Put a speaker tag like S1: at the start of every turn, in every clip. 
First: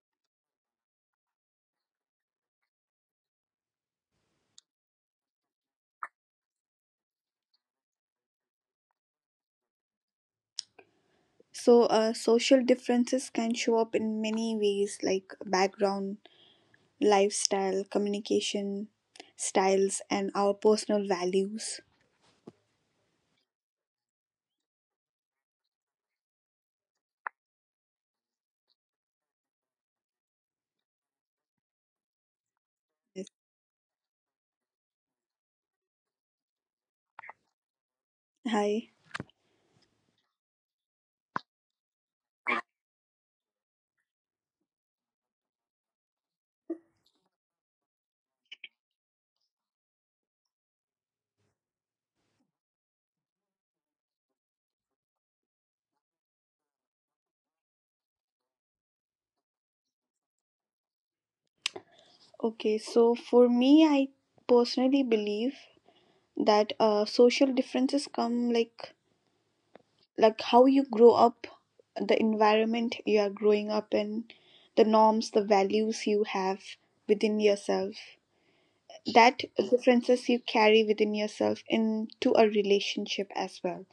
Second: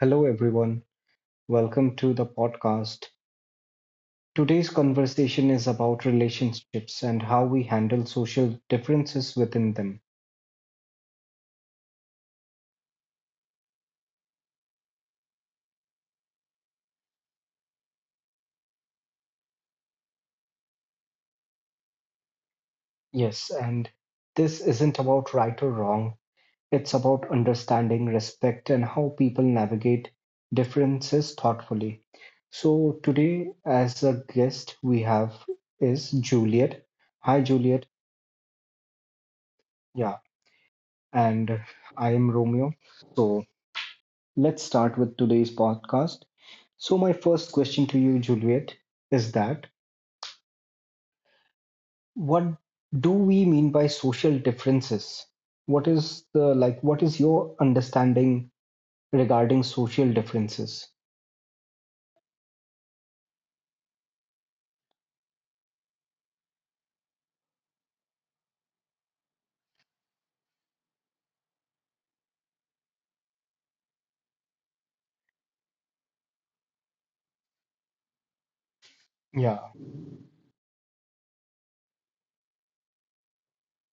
S1: Hello, everyone. Welcome to the podcast. Today's conversation is about relationships and how we handle social differences within them.
S2: So, social differences can show up in many ways like background, lifestyle, communication styles, and our personal values.
S1: Yes, and this isn't about right or wrong, it's about understanding, respect, and how people navigate differences thoughtfully. So,
S2: Yes.
S1: today, as a guest, we have is Juliet. Hi, Juliet.
S2: Hi.
S1: Yeah, and I am Romeo. So, let's start with today's podcast. So, my first question to you, Juliet, is that what do we mean by social differences? What is the like, what is your understanding regarding social differences?
S2: Okay, so for me, I personally believe that social differences come like how you grow up, the environment you are growing up in, the norms, the values you have within yourself, that
S1: Yeah,
S2: differences you carry within yourself into a relationship as well.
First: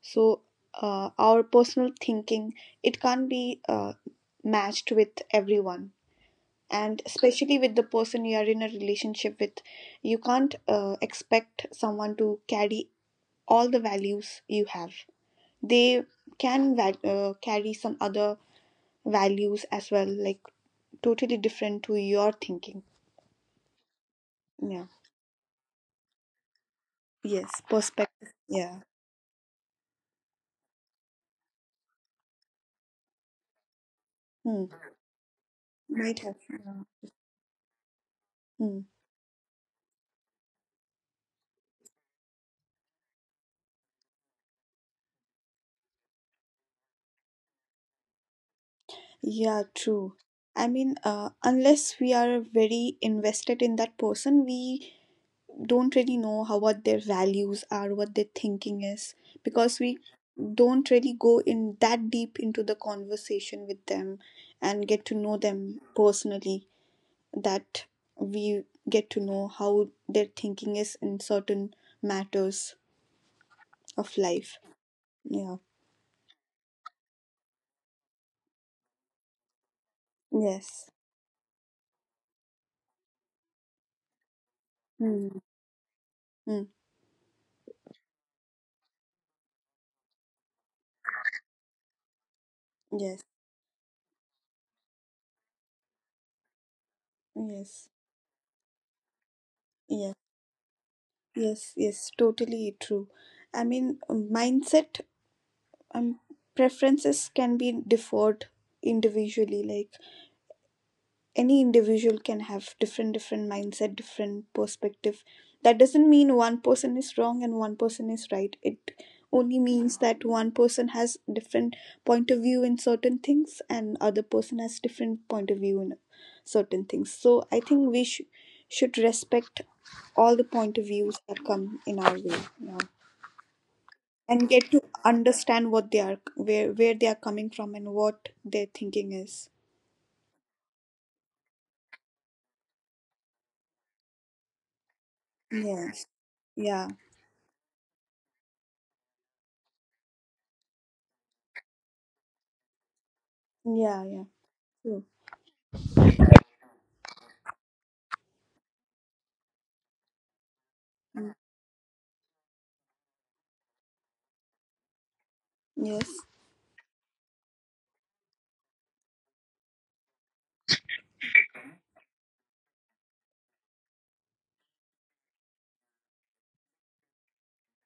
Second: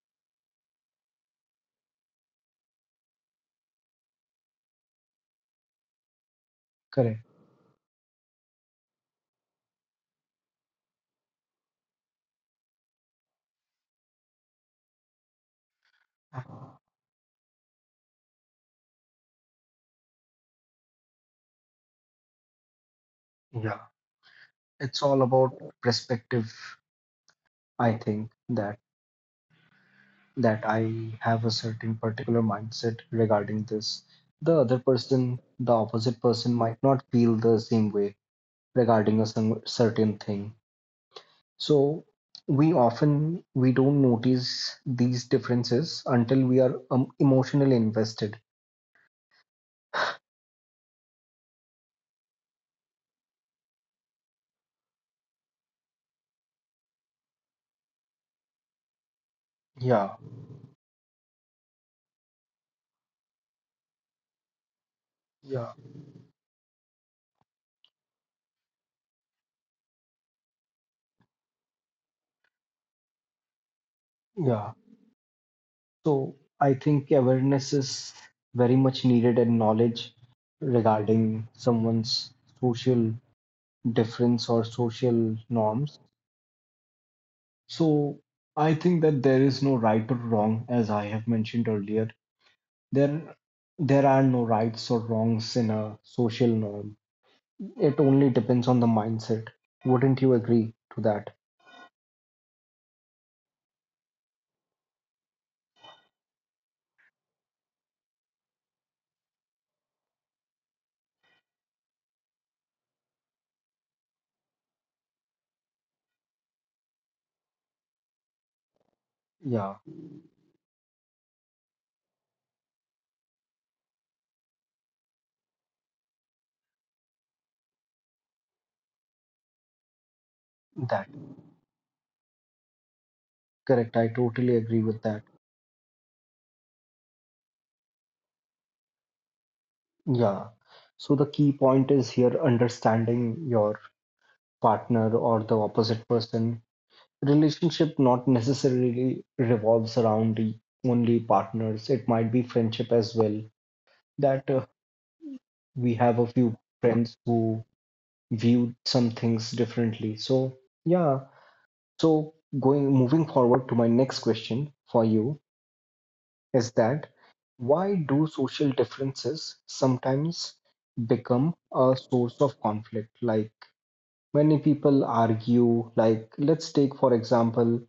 S2: So our personal thinking, it can't be matched with everyone, and
S1: correct.
S2: especially with the person you are in a relationship with. You can't expect someone to carry all the values you have. They can carry some other values as well, like totally different to your thinking.
S1: Yeah,
S2: Yeah.
S1: it's all about perspective.
S2: Yes,
S1: I
S2: perspective,
S1: think
S2: yeah.
S1: that I have a certain particular mindset regarding this. The
S2: Hmm.
S1: other person, the
S2: Might
S1: opposite
S2: have.
S1: person, might
S2: Yeah.
S1: not feel the same way
S2: Mm.
S1: regarding a some certain thing. So we often we don't notice these differences until we are emotionally invested.
S2: Yeah, true. I mean, unless we are very invested in that person, we don't really know how what their values are, what their thinking is, because we
S1: Yeah,
S2: don't really go in that deep into the conversation with them and get to know
S1: yeah,
S2: them personally. That we get to know how their thinking is in certain matters of life.
S1: yeah.
S2: Yeah.
S1: So I think awareness is very much needed, and knowledge
S2: Yes.
S1: regarding someone's social difference or social
S2: Mm.
S1: norms.
S2: Mm.
S1: So I think that there is no right or wrong, as I have mentioned earlier.
S2: Yes.
S1: There there are no rights or wrongs in a social norm.
S2: Yes.
S1: It only depends on the mindset.
S2: Yes.
S1: Wouldn't you agree to that?
S2: Yes, yes, totally true. I mean, mindset, um, preferences can be differed individually. Like any individual can have different, different mindset, different perspective. That doesn't mean one person is wrong and one person is right. It only
S1: Yeah,
S2: means that one person has different point of view in certain things and other person has different point of view in certain things. So I think should respect all the point of
S1: that.
S2: views that come in our way. Yeah.
S1: Correct. I
S2: And
S1: totally
S2: get
S1: agree
S2: to
S1: with that.
S2: understand what they are, where they are coming from and what their thinking is.
S1: Yeah. So the key point is here understanding your partner or the opposite
S2: Yes,
S1: person.
S2: yeah.
S1: Relationship not necessarily revolves around the only partners. It might be friendship as well.
S2: Yeah, yeah,
S1: That
S2: true.
S1: we have a few friends who view some things differently. So, yeah.
S2: Mm.
S1: So going moving forward to my next question for you
S2: Yes.
S1: is that why do social differences sometimes become a source of conflict? Like many people argue, like let's take for example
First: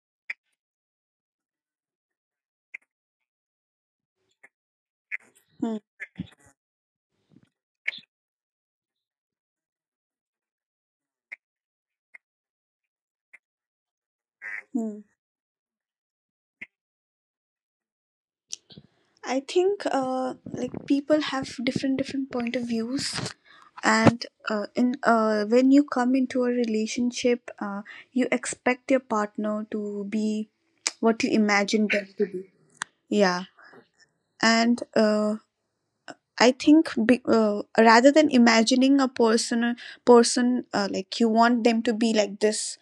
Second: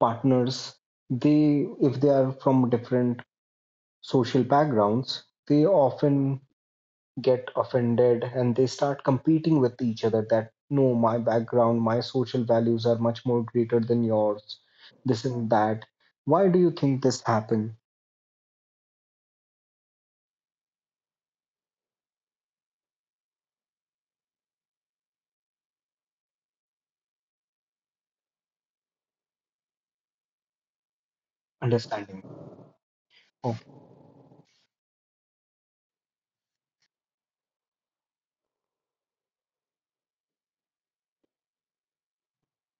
S1: partners, they if they are from different social backgrounds, they
S2: Hmm.
S1: often get offended and they start competing with each other that no, my background, my social values are much more greater than yours,
S2: Hmm.
S1: this and that. Why do you think this happen?
S2: I think like people have different, different point of views, and in when you come into a relationship, you expect your partner to be what you imagine them
S1: Understanding.
S2: to be, yeah.
S1: Oh,
S2: And I think rather than imagining a person, like you want them to be like this,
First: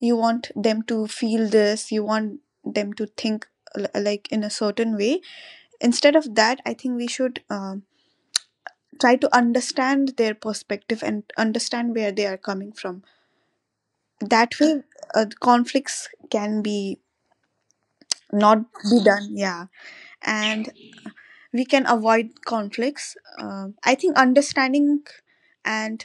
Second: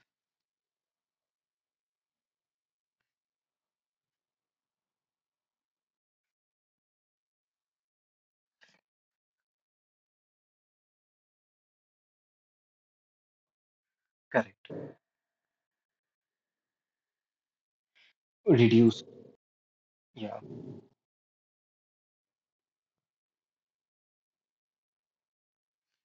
S2: you want them to feel this, you want them to think like in a certain way. Instead of that, I think we should try to understand their perspective and understand where they are coming from. That
S1: correct.
S2: way, conflicts can be not be
S1: Reduce.
S2: done. Yeah,
S1: Yeah.
S2: and we can avoid conflicts. I think understanding and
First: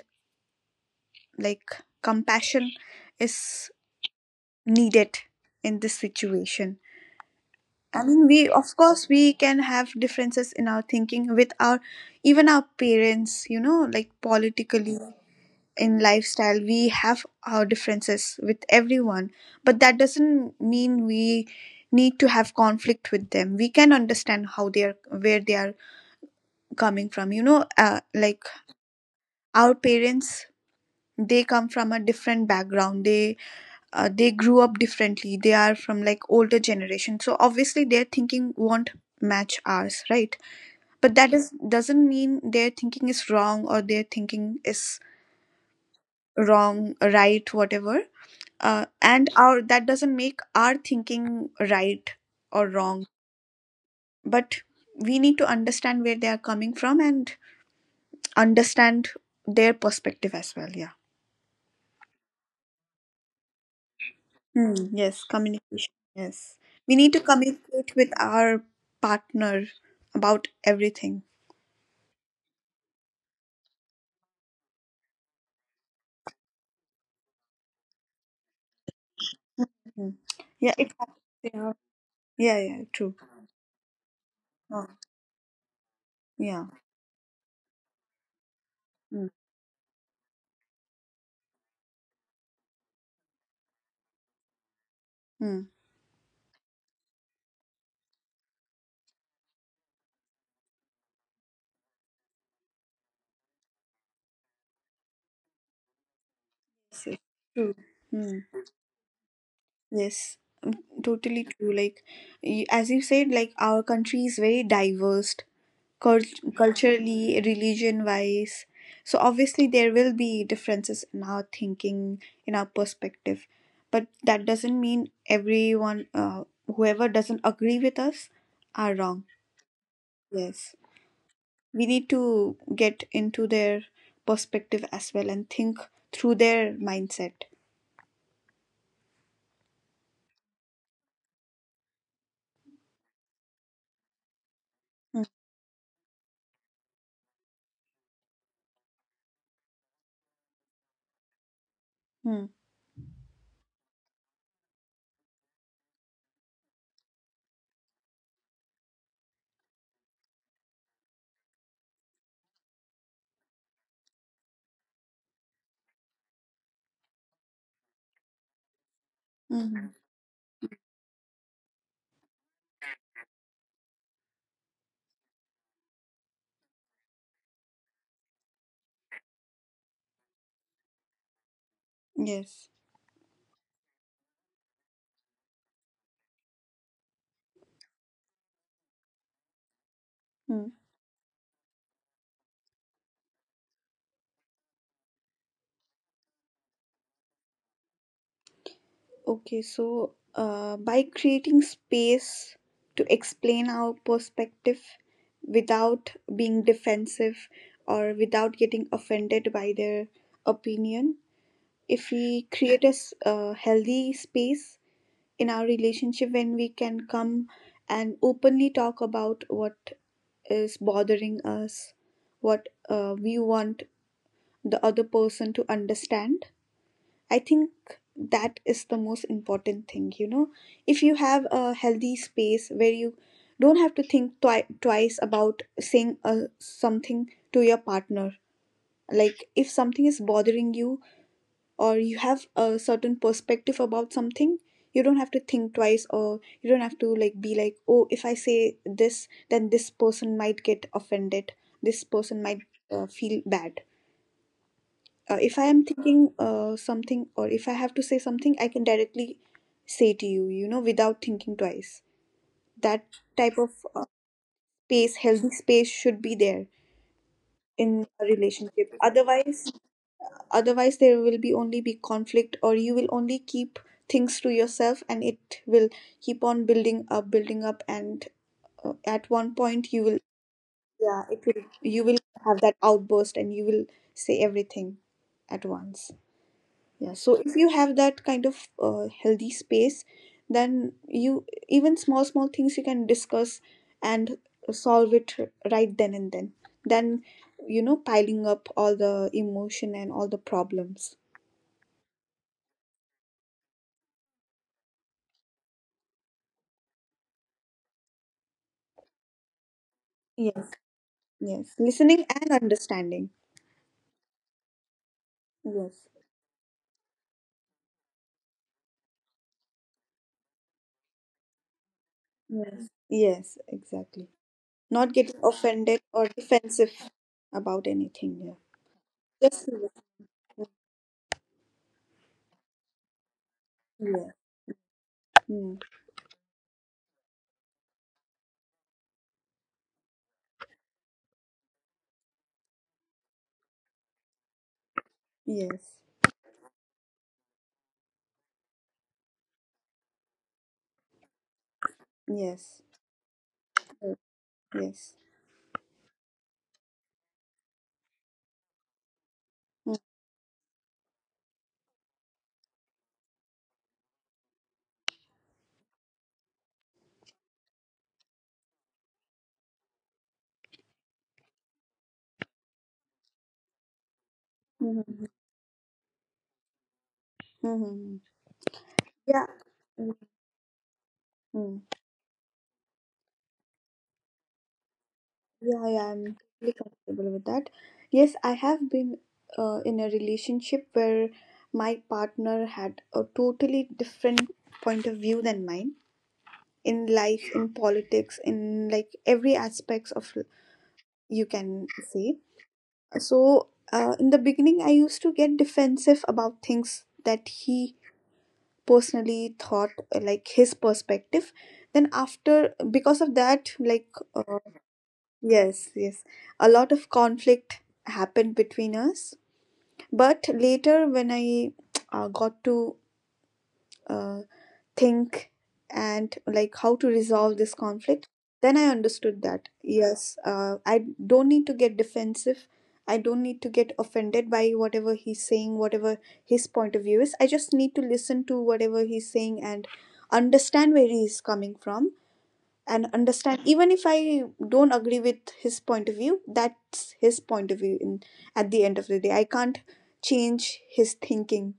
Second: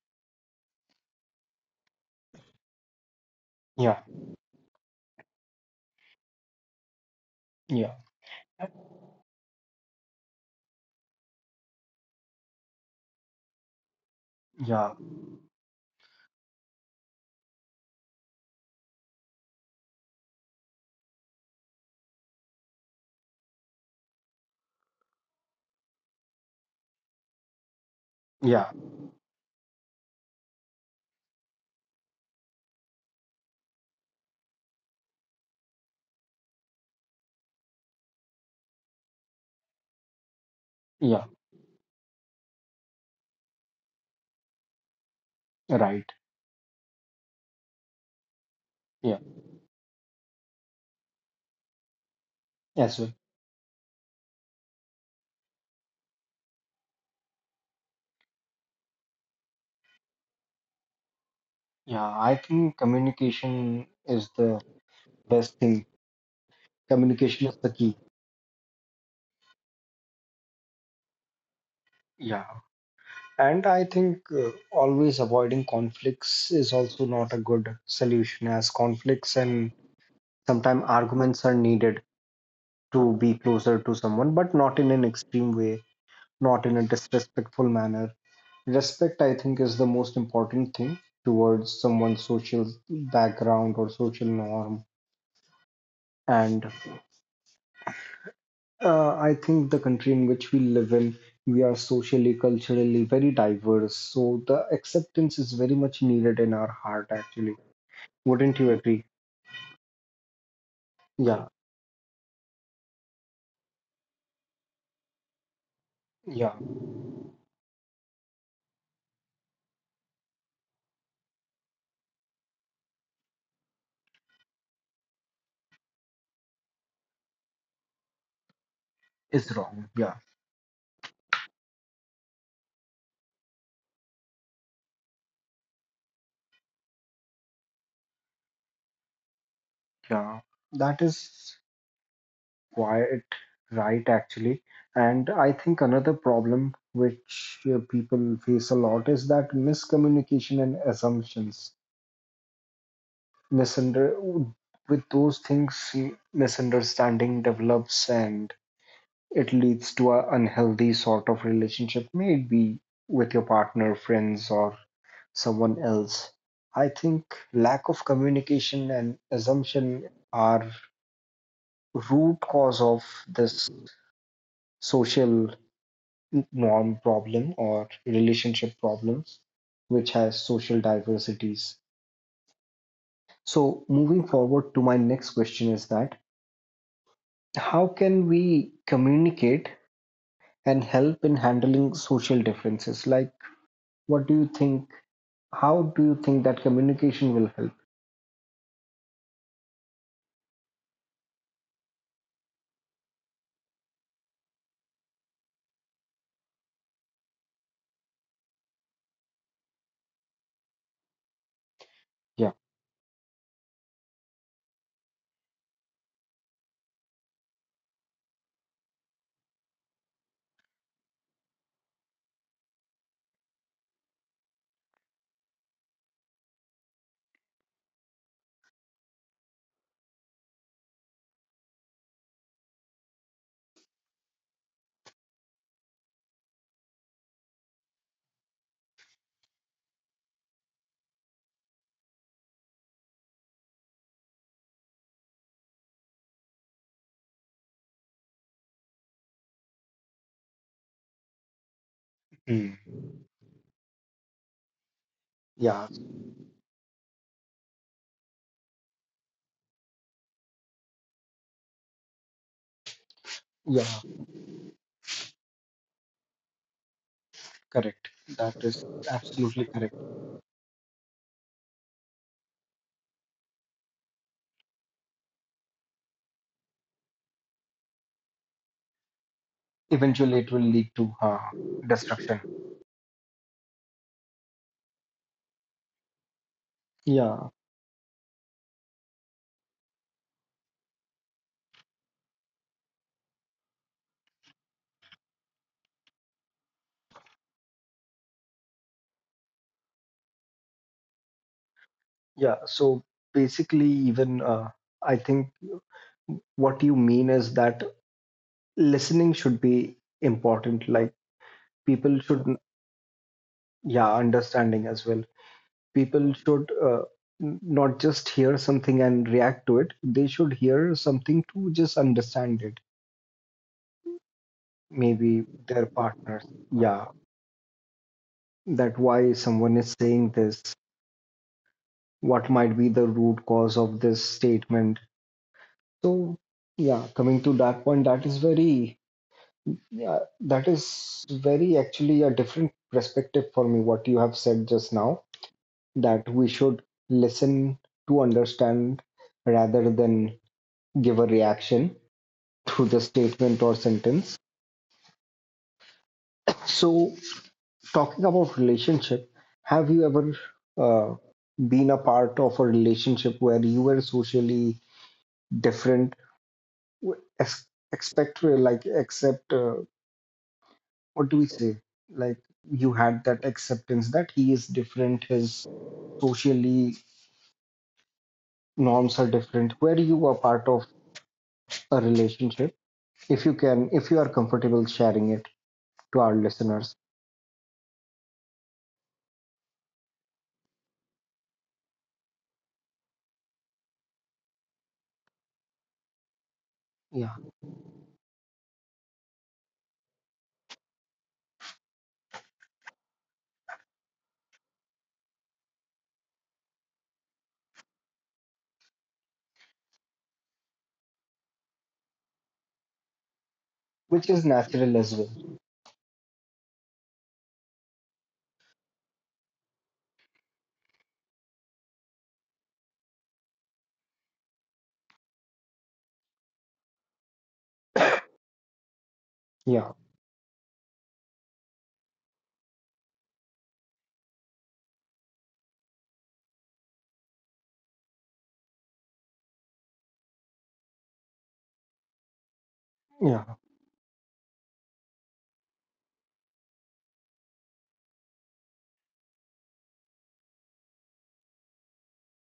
S2: like compassion is
S1: Yeah,
S2: needed in this situation.
S1: yeah,
S2: I mean, we, of course, we can have differences in our thinking with our even our parents, you know, like
S1: yeah,
S2: politically, in lifestyle, we have our differences with everyone, but that doesn't mean we need to have conflict with them. We can understand how they are, where they are coming from, like
S1: yeah,
S2: our parents, they come from a different background. They they grew up differently. They are from like older generation, so obviously their thinking won't match ours, right? But
S1: yeah,
S2: that is doesn't mean their thinking is wrong or their thinking is
S1: right.
S2: wrong, right, whatever.
S1: Yeah,
S2: And our, that doesn't make our thinking right or
S1: as
S2: wrong,
S1: well.
S2: but we need to understand where they are coming from and understand their perspective as well, yeah.
S1: Yeah, I think communication is the
S2: Hmm, yes,
S1: best thing.
S2: communication. Yes. We need to
S1: Communication is the
S2: communicate
S1: key.
S2: with our partner about everything.
S1: Yeah, and I think always avoiding conflicts is also not a good solution, as conflicts and
S2: Mm. Yeah,
S1: sometimes
S2: it happens.
S1: arguments are
S2: Yeah,
S1: needed
S2: yeah, yeah,
S1: to
S2: true.
S1: be closer to someone, but not
S2: Oh,
S1: in an extreme way,
S2: yeah.
S1: not in a disrespectful manner. Respect,
S2: Mm.
S1: I think, is the most important thing towards someone's social background or social norm.
S2: Mm.
S1: And I think the country in which we live in, we are socially, culturally very diverse. So the acceptance is very much needed in our heart,
S2: Yes, yes,
S1: actually.
S2: true. Mm.
S1: Wouldn't you agree?
S2: Yes, totally
S1: Yeah,
S2: true. Like, as you said, like, our country is very diverse,
S1: yeah,
S2: culturally, religion wise. So, obviously, there will be differences in our thinking, in our perspective. But that doesn't mean everyone, whoever doesn't agree with us, are wrong.
S1: it's wrong. Yeah,
S2: Yes. We need to get into their perspective as well and think through their mindset.
S1: yeah. That is quite right, actually. And I think another problem which people face a lot is that miscommunication and assumptions.
S2: Mm-hmm.
S1: Misunder With those things, misunderstanding develops and it leads to an unhealthy sort of relationship, maybe with your partner, friends, or someone else. I think lack of communication and
S2: Mm-hmm.
S1: assumption are root cause of this social norm problem or relationship problems which has social diversities.
S2: Yes.
S1: So, moving forward to my next question is that how can we communicate
S2: Mm.
S1: and help in handling social differences? Like, what do you think? How do you think that communication will help?
S2: Okay, so by creating space to explain our perspective without being defensive or without getting offended by their opinion, if we
S1: Yeah.
S2: create a healthy space in our relationship when we can come and openly talk about what is bothering us, what we want the other person to understand, I think that is the most important thing, you know. If you have a healthy space where you don't have to think twice about saying something to your partner, like if something is bothering you or you have a certain perspective about something, you don't have to think twice, or you don't have to like be like, oh, if I say this, then this person might get offended. This person might
S1: Mm.
S2: feel bad. If I am
S1: Yeah.
S2: thinking something, or if I have to say something, I can directly say to you, you know, without thinking twice. That type of
S1: Yeah.
S2: uh, space healthy space should be there in
S1: Correct.
S2: a
S1: That is
S2: relationship. Otherwise,
S1: absolutely correct.
S2: otherwise there will be only be conflict, or you will only keep things to yourself, and it will keep on building up and at one point you will,
S1: Eventually, it will lead to
S2: yeah it will, you will
S1: destruction.
S2: have that outburst and you will say everything at once. Yeah, so
S1: Yeah.
S2: if you have that kind of healthy space, then you, even small, small things you can discuss and solve it right then and then, Then you know piling up all the emotion and all the problems.
S1: Yeah, so basically, even I think what you mean is that listening should be
S2: Yes,
S1: important. Like
S2: yes,
S1: people
S2: listening and
S1: should,
S2: understanding.
S1: yeah, understanding as well.
S2: Yes,
S1: People should not just hear something and react to it. They should hear something to just understand it.
S2: yes, yes, exactly. Not
S1: Maybe
S2: getting
S1: their
S2: offended or
S1: partners.
S2: defensive
S1: Yeah,
S2: about anything. Yeah,
S1: that why
S2: just,
S1: someone is saying this. What might be the root cause of this
S2: yeah,
S1: statement?
S2: mm,
S1: So, yeah, coming to that point, that is very yeah, that is very actually a different perspective for me, what you have said just now,
S2: yes,
S1: that we should listen to understand rather than give a reaction to
S2: yes,
S1: the statement or sentence.
S2: yes.
S1: So, talking about relationship, have you ever uh, been a part of a relationship where you were socially different, w- ex- expect like except what do we say? Like you had that acceptance that he is different, his socially
S2: Mm-hmm.
S1: norms are different.
S2: Yeah.
S1: Where you are
S2: Mm,
S1: part of a
S2: mm.
S1: relationship, if you can, if you are comfortable sharing it
S2: Yeah,
S1: to our
S2: yeah, I'm
S1: listeners,
S2: totally comfortable with that. Yes, I have been in a relationship where my partner had a totally different point of view than mine
S1: yeah,
S2: in life, in politics, in like every aspects of you can say. So, in the beginning, I used to get defensive about things that he personally thought, like his perspective. Then after, because of
S1: which is
S2: that, like,
S1: natural as well.
S2: yes, yes. A lot of conflict happened between us. But later, when I got to uh, think and like how to resolve this conflict, then I
S1: Yeah,
S2: understood that yes, I don't need to get defensive. I don't need to get offended by whatever he's saying, whatever his point of view is. I just need to listen to whatever he's saying and understand where he's coming from,
S1: yeah,
S2: and understand, even if I don't agree with his point of view, that's his point of view. In at the end of the day, I can't change his thinking,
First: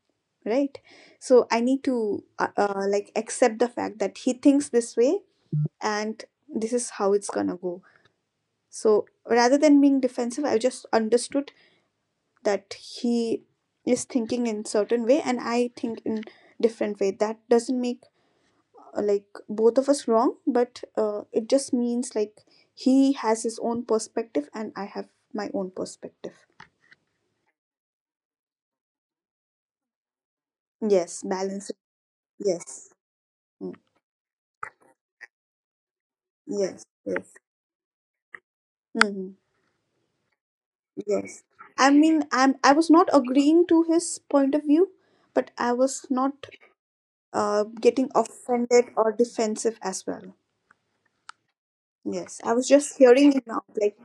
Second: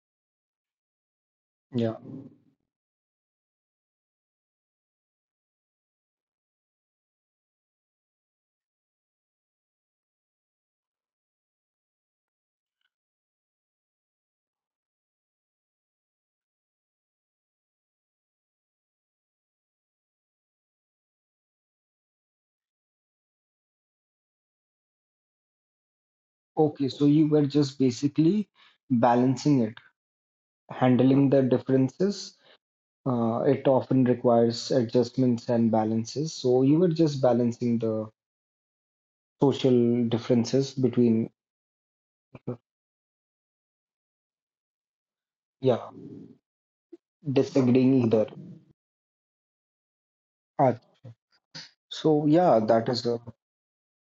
S2: right? So I need
S1: yeah.
S2: to like accept the fact that he thinks this way and this is how it's gonna go. So rather than being defensive, I just understood that he is thinking in certain way and I think in different way. That doesn't make like both of us wrong, but it just means like he has his own perspective and I have my own perspective.
S1: Okay, so you were just basically balancing it,
S2: Yes,
S1: handling the
S2: balance it.
S1: differences.
S2: Yes.
S1: It
S2: Mm.
S1: often requires adjustments and balances. So you
S2: Yes,
S1: were just
S2: yes,
S1: balancing the
S2: hmm,
S1: social differences between.
S2: yes. I mean, I was not agreeing to his point of view, but I
S1: Yeah,
S2: was not
S1: disagreeing
S2: getting
S1: either.
S2: offended or defensive as well.
S1: Ah, so
S2: Yes, I
S1: yeah,
S2: was
S1: that
S2: just
S1: is a
S2: hearing him out. like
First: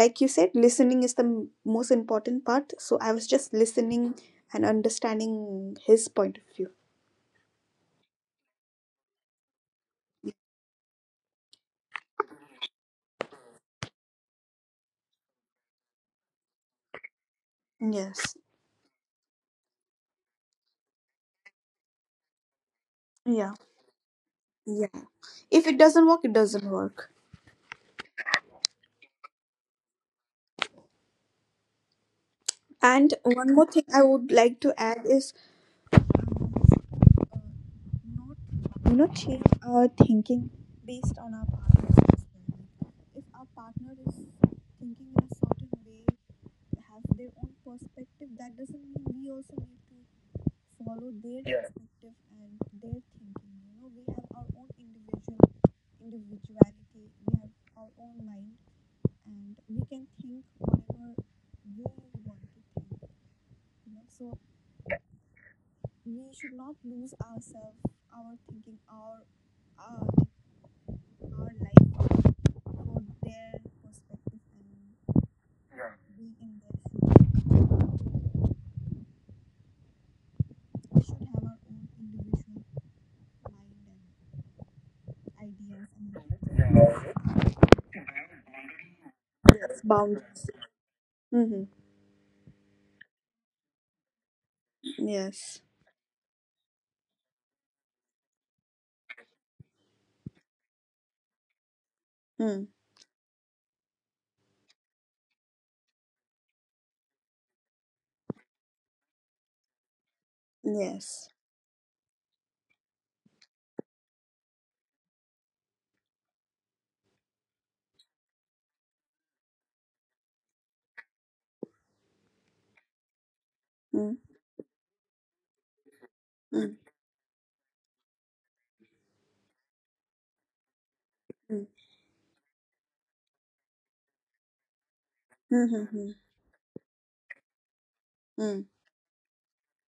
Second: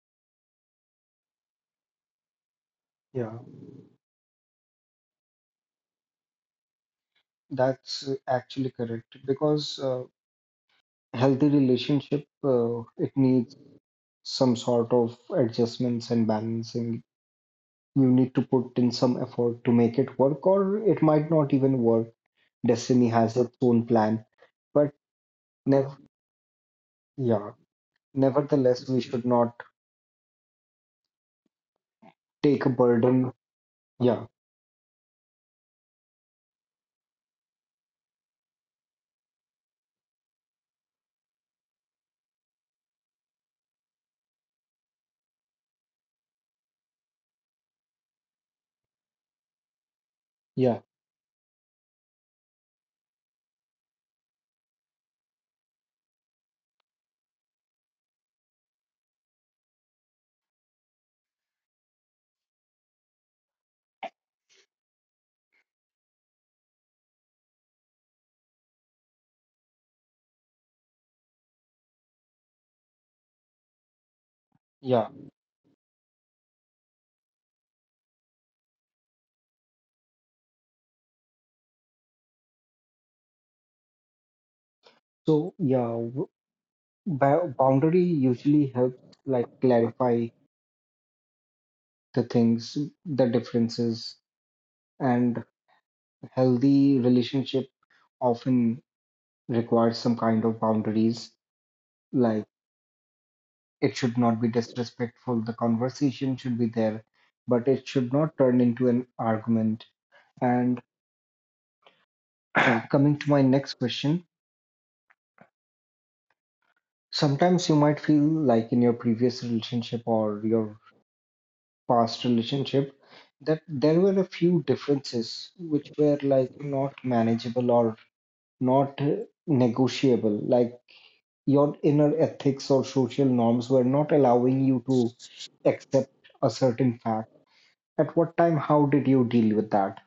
S2: like you said, listening is most important part, so I was
S1: yeah,
S2: just listening and understanding his point of view.
S1: that's actually correct because healthy relationship it needs some sort of adjustments and balancing. You need
S2: Yes.
S1: to put in some effort to make it work, or it might not even work. Destiny has its
S2: Yeah.
S1: own plan, but
S2: Yeah. If it
S1: never
S2: doesn't work, it doesn't work.
S1: yeah, nevertheless, we should not take a
S2: And
S1: burden.
S2: one more thing I
S1: Yeah,
S2: would like to add is, um, uh, not, you know, change our thinking based on our partner's perspective. If our partner is thinking in a certain way, have their own perspective, that doesn't mean we also need to
S1: yeah,
S2: follow their, yeah, perspective and their thinking. You know, we have our own individuality. We have our own mind, and we can think whatever we want to think, you know. So we should not lose ourselves, our thinking, our, our life for their perspective
S1: yeah.
S2: and being in their shoes. We should have our own individual mind and
S1: So yeah.
S2: ideas and,
S1: Boundary usually helps like
S2: yes,
S1: clarify
S2: boundaries. Mm-hmm.
S1: the things, the differences, and
S2: Yes.
S1: healthy relationship often requires some kind of boundaries. Like
S2: Mm.
S1: it should not be disrespectful. The conversation should be there, but it should not turn into an argument. And
S2: Yes.
S1: coming to my next question, sometimes you might feel like in your previous relationship or your past relationship that there were a
S2: Mm,
S1: few differences which were like
S2: mm,
S1: not manageable or not negotiable, like your
S2: mm,
S1: inner ethics or social norms were not allowing you to
S2: mm, hmm,
S1: accept
S2: mm,
S1: a certain fact. At what time,
S2: mm.
S1: how did you deal with that?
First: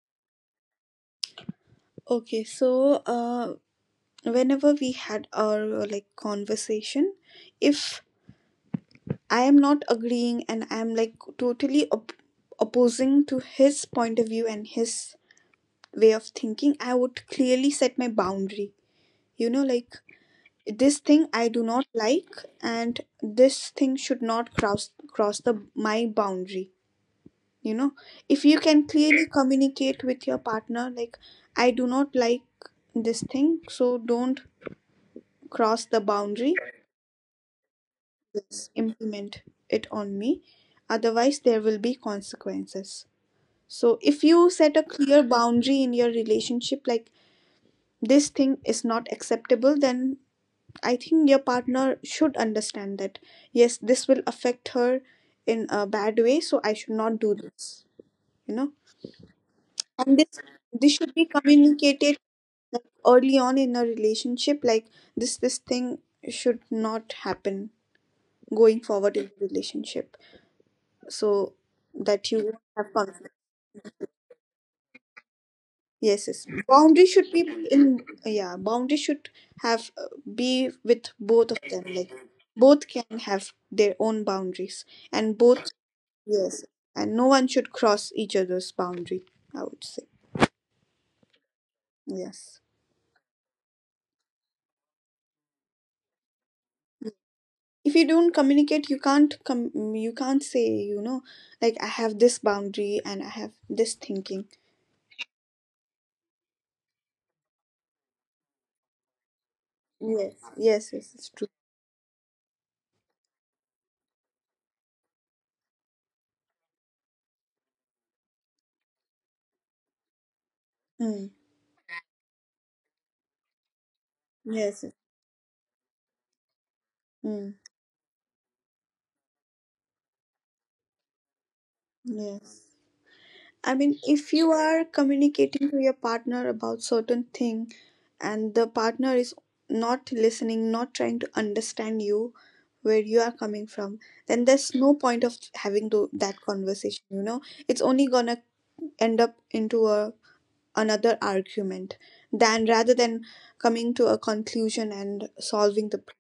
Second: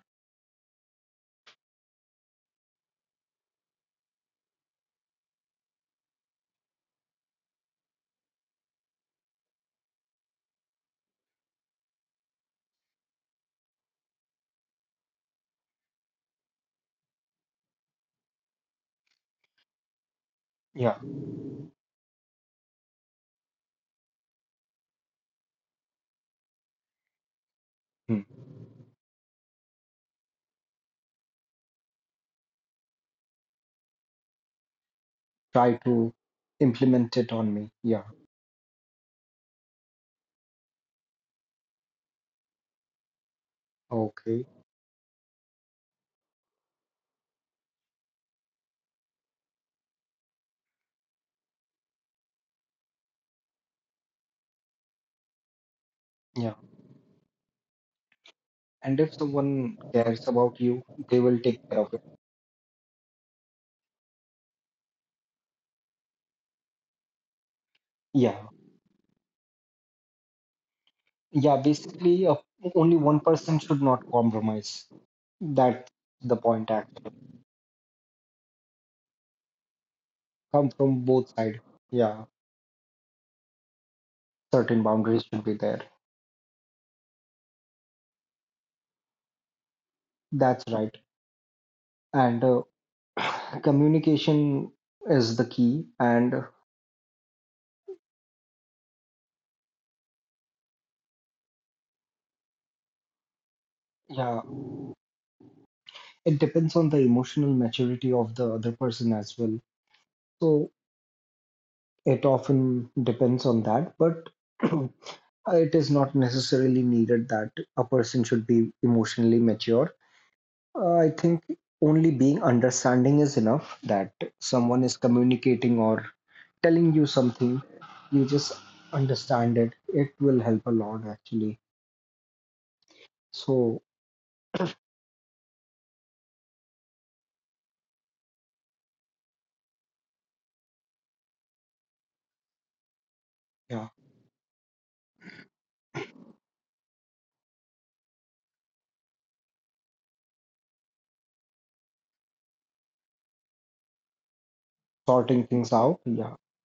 S2: Okay, so whenever we had our like conversation, if I am not agreeing and I am like totally opposing to his point of view and his way of thinking, I would clearly set my boundary, you know, like this thing
S1: Yeah.
S2: I do not like, and this thing should not cross the my boundary, you know. If
S1: Hmm.
S2: you can clearly communicate with your partner, like I do not like this thing, so don't cross the
S1: Try to
S2: boundary.
S1: implement it on me. Yeah,
S2: Yes, implement it on me. Otherwise, there will be consequences. So,
S1: okay,
S2: if you set a clear boundary in your relationship, like this thing is not acceptable, then I think your partner should understand that yes, this will affect her
S1: yeah.
S2: in a bad way, so I should not do this,
S1: And if
S2: you know.
S1: someone cares about
S2: And
S1: you,
S2: this
S1: they will
S2: this
S1: take
S2: should
S1: care
S2: be
S1: of it.
S2: communicated early on in a relationship, like this thing should not happen
S1: Yeah.
S2: going forward in the relationship.
S1: Yeah,
S2: So
S1: basically,
S2: that you won't
S1: only
S2: have
S1: one
S2: conflict.
S1: person should not compromise. That's the
S2: Yes, yes,
S1: point, actually.
S2: boundary should be in, yeah, boundary should have,
S1: Come
S2: be
S1: from
S2: with
S1: both sides.
S2: both of them,
S1: Yeah,
S2: like both can have their own
S1: certain
S2: boundaries
S1: boundaries should be
S2: and
S1: there.
S2: both, yes, and no one should cross each other's boundary, I would say.
S1: That's right. And
S2: Yes.
S1: communication is the key. And
S2: If you don't communicate, you can't com- you can't say, you know, like I have this boundary and I have this
S1: yeah,
S2: thinking.
S1: it depends on the emotional maturity of the other person as well.
S2: Yes,
S1: So
S2: yes, yes, it's true.
S1: it often depends on that, but it is not necessarily needed that a person should be emotionally mature. I think
S2: Mm.
S1: only being understanding is enough, that someone is
S2: Yes, yes.
S1: communicating or telling you something,
S2: Mm.
S1: you just understand it. It will help a lot actually.
S2: Yes.
S1: So,
S2: I mean, if you are communicating to your partner about certain thing and the partner is not listening, not trying to understand you, where you are
S1: yeah,
S2: coming from, then there's no point of having that conversation, you know? It's only gonna end up into a another argument, than rather than coming to a conclusion
S1: sorting
S2: and
S1: things out, yeah,
S2: solving the pro-.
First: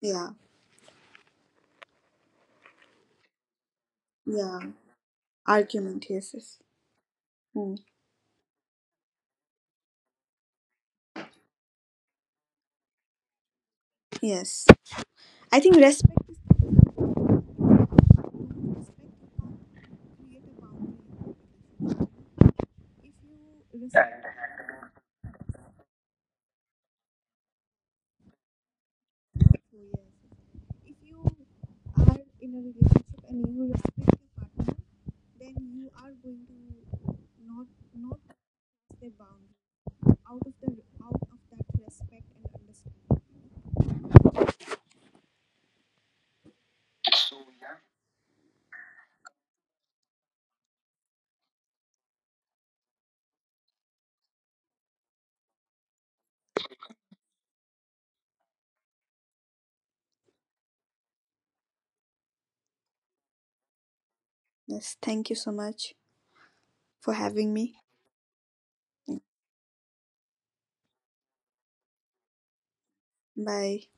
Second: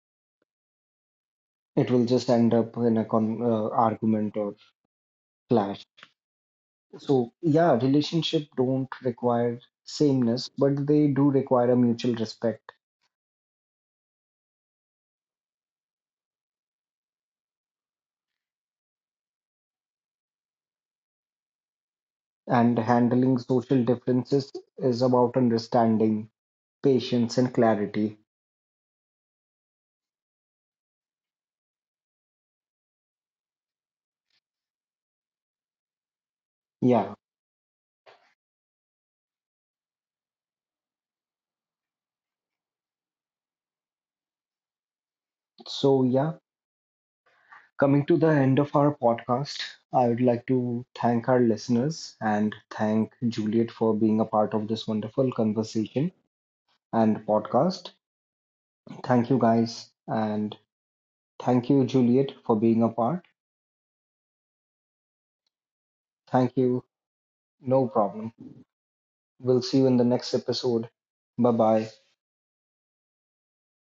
S2: Yeah,
S1: it will just end up in a con argument or
S2: yeah,
S1: clash.
S2: argument, yes, yes.
S1: So, yeah,
S2: Hmm.
S1: relationship don't require sameness, but they do require a mutual respect.
S2: Yes. I think respect is create a boundary in communication.
S1: And
S2: If
S1: handling
S2: you
S1: social
S2: respect, so
S1: differences is
S2: yes.
S1: about understanding, patience, and clarity.
S2: If you are in a relationship and you respect your partner, then you are going to
S1: Yeah.
S2: not, not cross their boundary out of the, out of that respect and understanding.
S1: So, yeah, coming to the end of our podcast, I would like to thank our listeners and thank Juliet for being a part of this wonderful conversation and podcast. Thank you, guys. And thank you, Juliet, for being a part.
S2: Yes, thank you so much
S1: Thank you.
S2: for having me.
S1: No problem. We'll see you in the next episode. Bye bye.
S2: Bye.